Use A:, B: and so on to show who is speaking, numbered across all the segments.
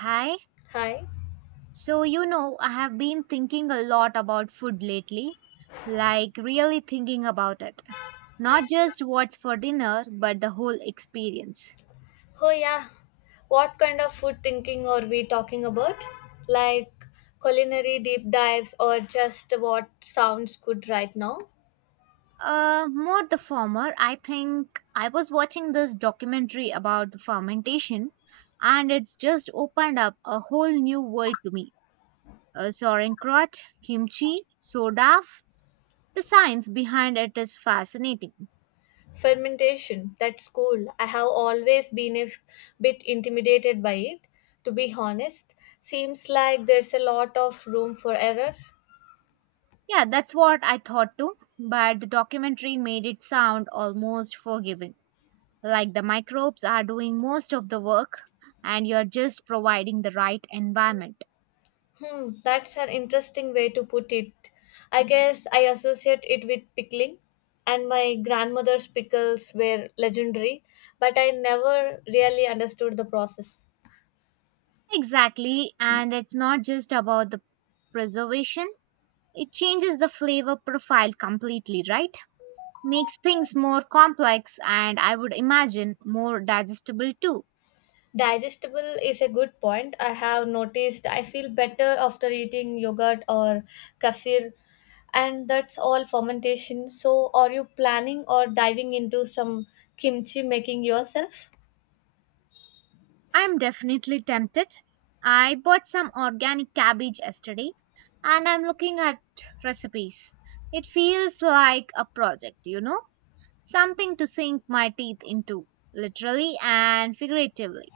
A: Hi.
B: Hi.
A: So, you know, I have been thinking a lot about food lately, like really thinking about it. Not just what's for dinner, but the whole experience.
B: Oh yeah. What kind of food thinking are we talking about? Like culinary deep dives or just what sounds good right now?
A: More the former, I think I was watching this documentary about the fermentation, and it's just opened up a whole new world to me. Sauerkraut, kimchi, soda, the science behind it is fascinating.
B: Fermentation. That's cool. I have always been a bit intimidated by it, to be honest. Seems like there's a lot of room for error.
A: Yeah, that's what I thought too, but the documentary made it sound almost forgiving, like the microbes are doing most of the work and you're just providing the right environment.
B: Hmm, that's an interesting way to put it. I guess I associate it with pickling, and my grandmother's pickles were legendary, but I never really understood the process.
A: Exactly, and it's not just about the preservation, it changes the flavor profile completely, right? Makes things more complex and I would imagine more digestible too.
B: Digestible is a good point. I have noticed I feel better after eating yogurt or kefir, and that's all fermentation. So, are you planning or diving into some kimchi making yourself?
A: I'm definitely tempted. I bought some organic cabbage yesterday and I'm looking at recipes. It feels like a project, you know, something to sink my teeth into, literally and figuratively.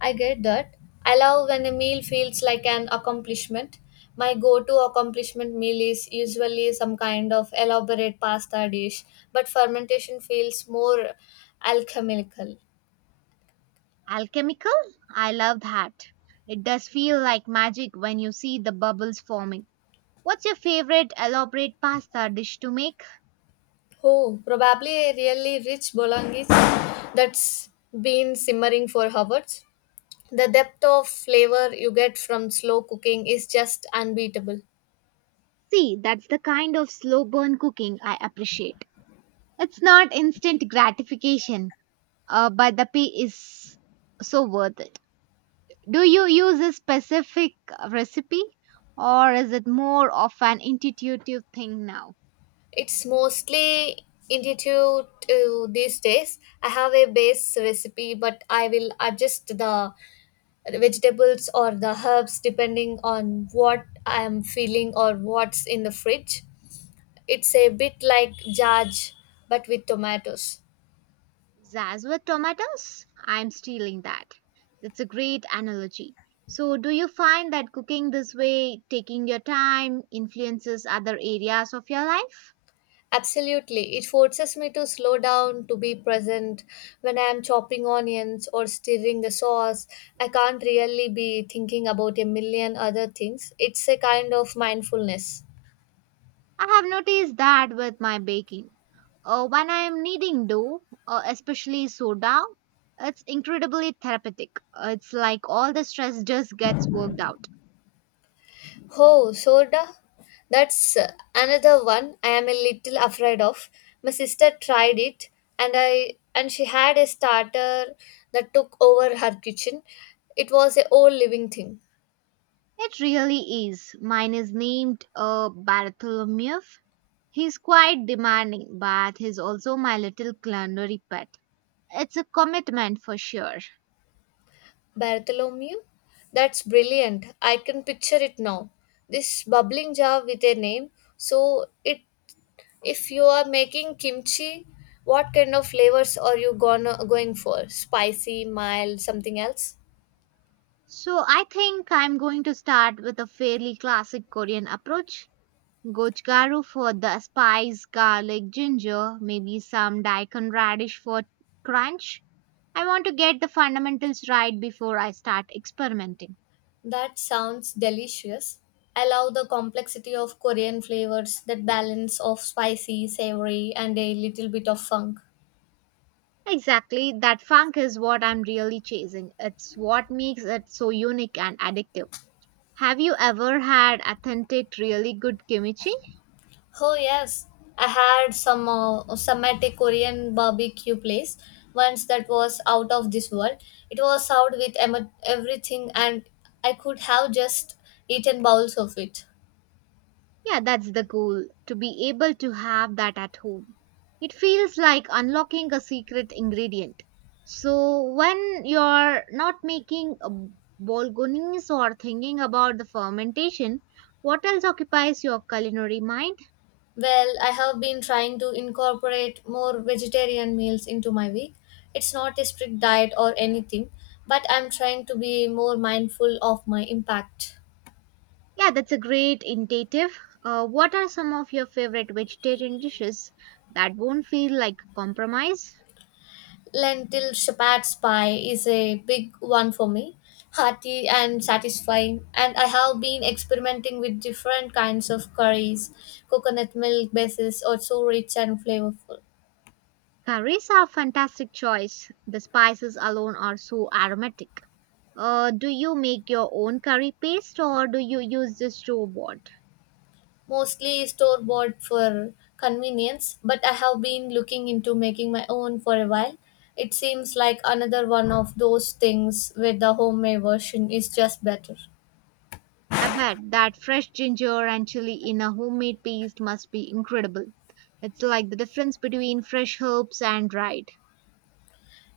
B: I get that. I love when a meal feels like an accomplishment. My go to accomplishment meal is usually some kind of elaborate pasta dish, but fermentation feels more alchemical.
A: Alchemical? I love that. It does feel like magic when you see the bubbles forming. What's your favorite elaborate pasta dish to make?
B: Oh, probably a really rich bolognese that's been simmering for hours. The depth of flavor you get from slow cooking is just unbeatable.
A: See, that's the kind of slow burn cooking I appreciate. It's not instant gratification, but the pay is so worth it. Do you use a specific recipe or is it more of an intuitive thing now?
B: It's mostly intuitive to these days. I have a base recipe, but I will adjust the vegetables or the herbs depending on what I am feeling or what's in the fridge. It's a bit like judge, but with tomatoes.
A: Zaz with tomatoes? I'm stealing that. That's a great analogy. So, do you find that cooking this way, taking your time, influences other areas of your life?
B: Absolutely. It forces me to slow down, to be present. When I am chopping onions or stirring the sauce, I can't really be thinking about a million other things. It's a kind of mindfulness.
A: I have noticed that with my baking. When I am needing dough, especially soda, it's incredibly therapeutic. It's like all the stress just gets worked out.
B: Oh, soda? That's another one I am a little afraid of. My sister tried it and I and she had a starter that took over her kitchen. It was a whole living thing.
A: It really is. Mine is named Bartholomew. He's quite demanding, but he's also my little culinary pet. It's a commitment for sure.
B: Bartholomew? That's brilliant. I can picture it now. This bubbling jar with a name. So it if you are making kimchi, what kind of flavors are you gonna going for? Spicy, mild, something else?
A: So I think I'm going to start with a fairly classic Korean approach, Gochugaru for the spice, garlic, ginger, maybe some daikon radish for crunch. I want to get the fundamentals right before I start experimenting.
B: That sounds delicious. I love the complexity of Korean flavors, that balance of spicy, savory, and a little bit of funk.
A: Exactly, that funk is what I'm really chasing. It's what makes it so unique and addictive. Have you ever had authentic, really good kimchi?
B: Oh yes, I had some at a Korean barbecue place once that was out of this world. It was served with everything, and I could have just eaten bowls of it.
A: Yeah, that's the goal, to be able to have that at home. It feels like unlocking a secret ingredient. So, when you're not making a bolognese or thinking about the fermentation, what else occupies your culinary mind?
B: Well, I have been trying to incorporate more vegetarian meals into my week. It's not a strict diet or anything, but I'm trying to be more mindful of my impact.
A: Yeah, that's a great intuitive. What are some of your favorite vegetarian dishes that won't feel like compromise?
B: Lentil shepherd's pie is a big one for me, hearty and satisfying, and I have been experimenting with different kinds of curries, coconut milk bases or so rich and flavorful.
A: Curries are a fantastic choice. The spices alone are so aromatic. Do you make your own curry paste or do you use the store bought?
B: Mostly store bought for convenience, but I have been looking into making my own for a while. It seems like another one of those things where the homemade version is just better.
A: I bet that fresh ginger and chili in a homemade paste must be incredible. It's like the difference between fresh herbs and dried.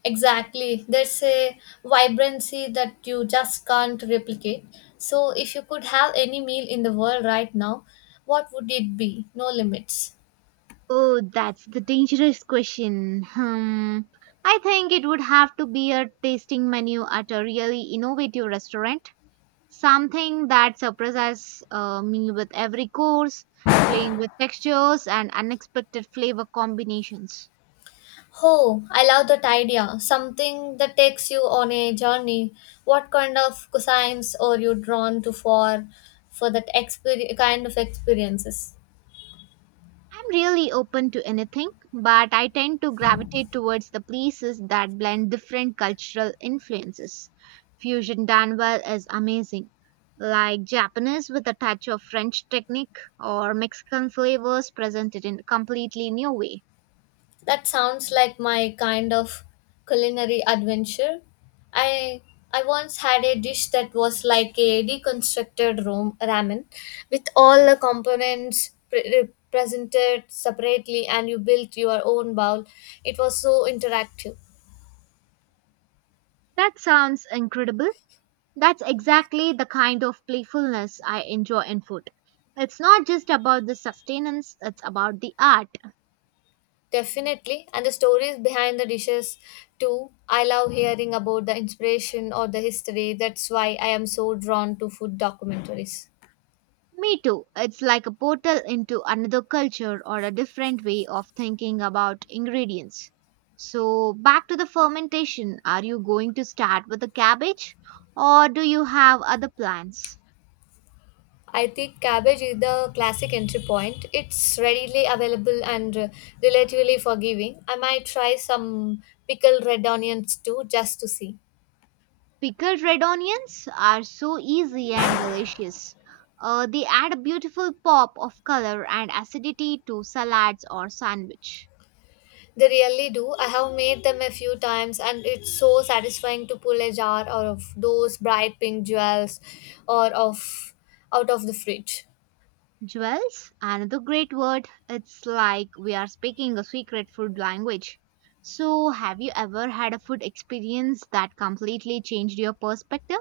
B: Exactly, there's a vibrancy that you just can't replicate. So, if you could have any meal in the world right now, what would it be? No limits.
A: Oh, that's the dangerous question. Hmm. I think it would have to be a tasting menu at a really innovative restaurant. Something that surprises me with every course, playing with textures and unexpected flavor combinations.
B: Oh, I love that idea. Something that takes you on a journey. What kind of cuisines are you drawn to for that kind of experiences?
A: I'm really open to anything, but I tend to gravitate towards the places that blend different cultural influences. Fusion done well is amazing, like Japanese with a touch of French technique or Mexican flavors presented in a completely new way.
B: That sounds like my kind of culinary adventure. I I once had a dish that was like a deconstructed ramen with all the components presented separately and you built your own bowl. It was so interactive.
A: That sounds incredible. That's exactly the kind of playfulness I enjoy in food. It's not just about the sustenance, it's about the art.
B: Definitely. And the stories behind the dishes, too. I love hearing about the inspiration or the history. That's why I am so drawn to food documentaries.
A: Me too. It's like a portal into another culture or a different way of thinking about ingredients. So, back to the fermentation. Are you going to start with the cabbage or do you have other plans?
B: I think cabbage is the classic entry point. It's readily available and relatively forgiving. I might try some pickled red onions too, just to see.
A: Pickled red onions are so easy and delicious. They add a beautiful pop of color and acidity to salads or sandwich.
B: They really do. I have made them a few times, and it's so satisfying to pull a jar of those bright pink jewels or of out of the fridge.
A: Jewels, another great word. It's like we are speaking a secret food language. So, have you ever had a food experience that completely changed your perspective?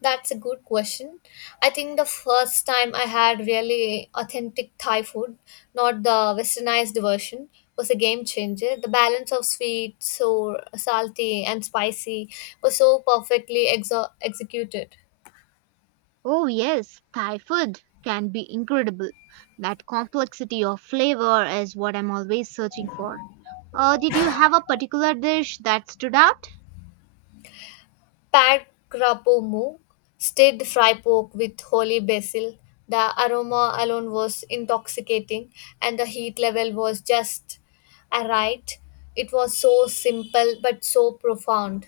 B: That's a good question. I think the first time I had really authentic Thai food, not the westernized version, was a game changer. The balance of sweet, sour, salty, and spicy was so perfectly executed.
A: Oh, yes, Thai food can be incredible. That complexity of flavor is what I'm always searching for. Did you have a particular dish that stood out?
B: Pad krapo mu, stirred fry pork with holy basil. The aroma alone was intoxicating, and the heat level was just right. It was so simple but so profound.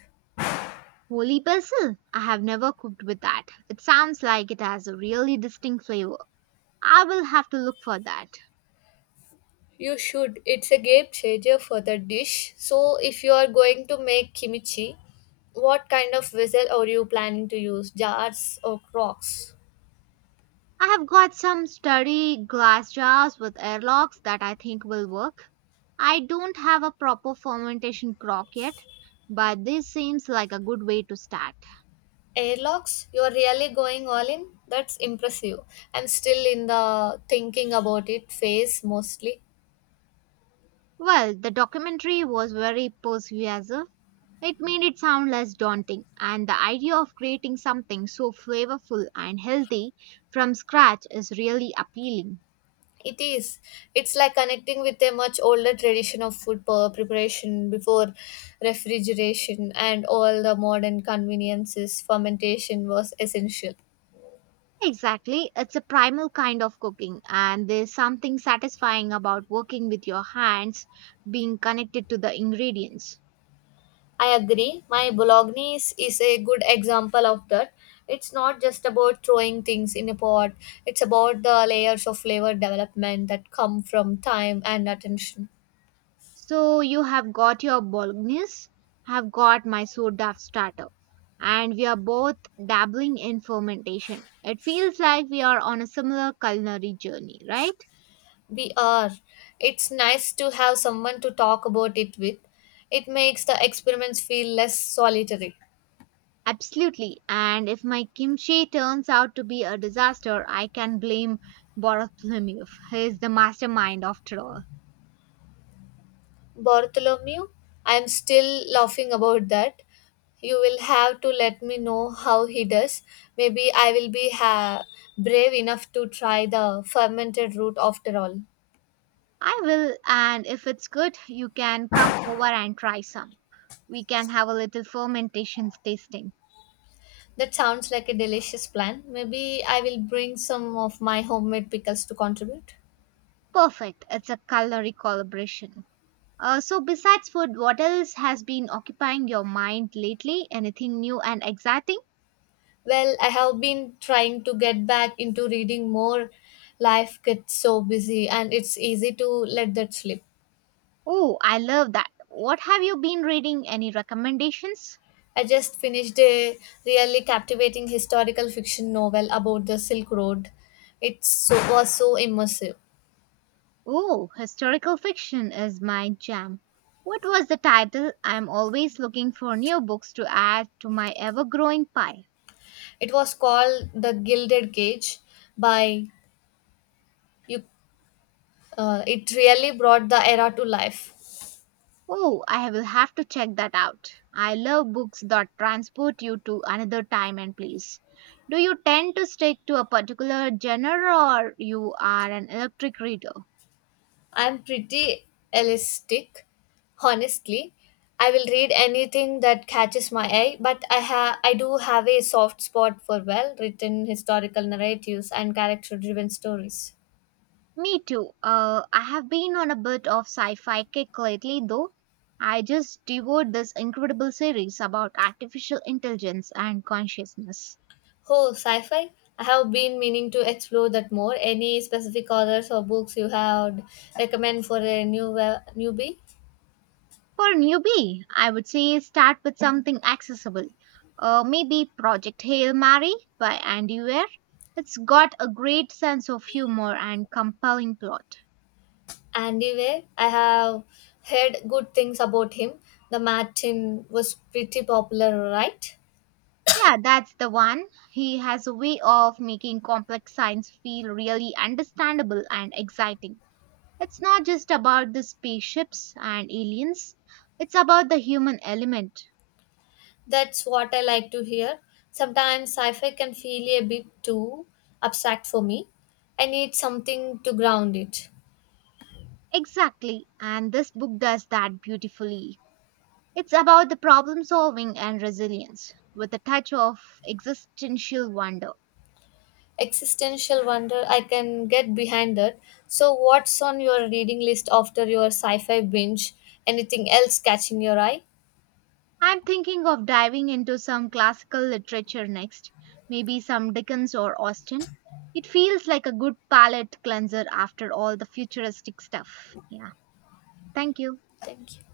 A: Holy basil. I have never cooked with that. It sounds like it has a really distinct flavor. I will have to look for that.
B: You should. It's a game changer for the dish. So, if you are going to make kimchi, what kind of vessel are you planning to use? Jars or crocks?
A: I have got some sturdy glass jars with airlocks that I think will work. I don't have a proper fermentation crock yet, but this seems like a good way to start.
B: Airlocks? You are really going all in? That's impressive. I'm still in the thinking about it phase mostly.
A: Well, the documentary was very persuasive. It made it sound less daunting, and the idea of creating something so flavorful and healthy from scratch is really appealing.
B: It is. It's like connecting with a much older tradition of food preparation before refrigeration and all the modern conveniences. Fermentation was essential.
A: Exactly. It's a primal kind of cooking, and there's something satisfying about working with your hands, being connected to the ingredients.
B: I agree. My Bolognese is a good example of that. It's not just about throwing things in a pot, it's about the layers of flavor development that come from time and attention.
A: So, you have got your bolognese, have got my soda starter, and we are both dabbling in fermentation. It feels like we are on a similar culinary journey, right?
B: We are. It's nice to have someone to talk about it with. It makes the experiments feel less solitary.
A: Absolutely. And if my kimchi turns out to be a disaster, I can blame Borotlemyev. He is the mastermind after all.
B: Bartholomew, I'm still laughing about that. You will have to let me know how he does. Maybe I will be brave enough to try the fermented root after all.
A: I will, and if it's good, you can come over and try some. We can have a little fermentation tasting.
B: That sounds like a delicious plan. Maybe I will bring some of my homemade pickles to contribute.
A: Perfect. It's a culinary collaboration. So, besides food, what else has been occupying your mind lately? Anything new and exciting?
B: Well, I have been trying to get back into reading more. Life gets so busy and it's easy to let that slip.
A: Oh, I love that. What have you been reading? Any recommendations?
B: I just finished a really captivating historical fiction novel about the Silk Road. It so, was so immersive.
A: Oh, historical fiction is my jam. What was the title? I'm always looking for new books to add to my ever growing pile.
B: It was called The Gilded Cage by you. It really brought the era to life.
A: Oh, I will have to check that out. I love books that transport you to another time and place. Do you tend to stick to a particular genre or you are an electric reader?
B: I'm pretty elastic, honestly. I will read anything that catches my eye, but I do have a soft spot for well-written historical narratives and character-driven stories.
A: Me too. I have been on a bit of sci-fi kick lately, though. I just devoured this incredible series about artificial intelligence and consciousness.
B: Oh, sci-fi? I have been meaning to explore that more. Any specific authors or books you have recommend for a newbie?
A: For a newbie, I would say start with something accessible. Maybe Project Hail Mary by Andy Weir. It's got a great sense of humor and compelling plot.
B: Andy Weir. I have heard good things about him. The Martin was pretty popular, right?
A: Yeah, that's the one. He has a way of making complex science feel really understandable and exciting. It's not just about the spaceships and aliens, it's about the human element.
B: That's what I like to hear. Sometimes sci-fi can feel a bit too abstract for me. I need something to ground it.
A: Exactly, and this book does that beautifully. It's about the problem solving and resilience, with a touch of existential wonder.
B: Existential wonder, I can get behind that. So, what's on your reading list after your sci fi binge? Anything else catching your eye?
A: I'm thinking of diving into some classical literature next, maybe some Dickens or Austen. It feels like a good palate cleanser after all the futuristic stuff. Yeah, thank you.
B: Thank you.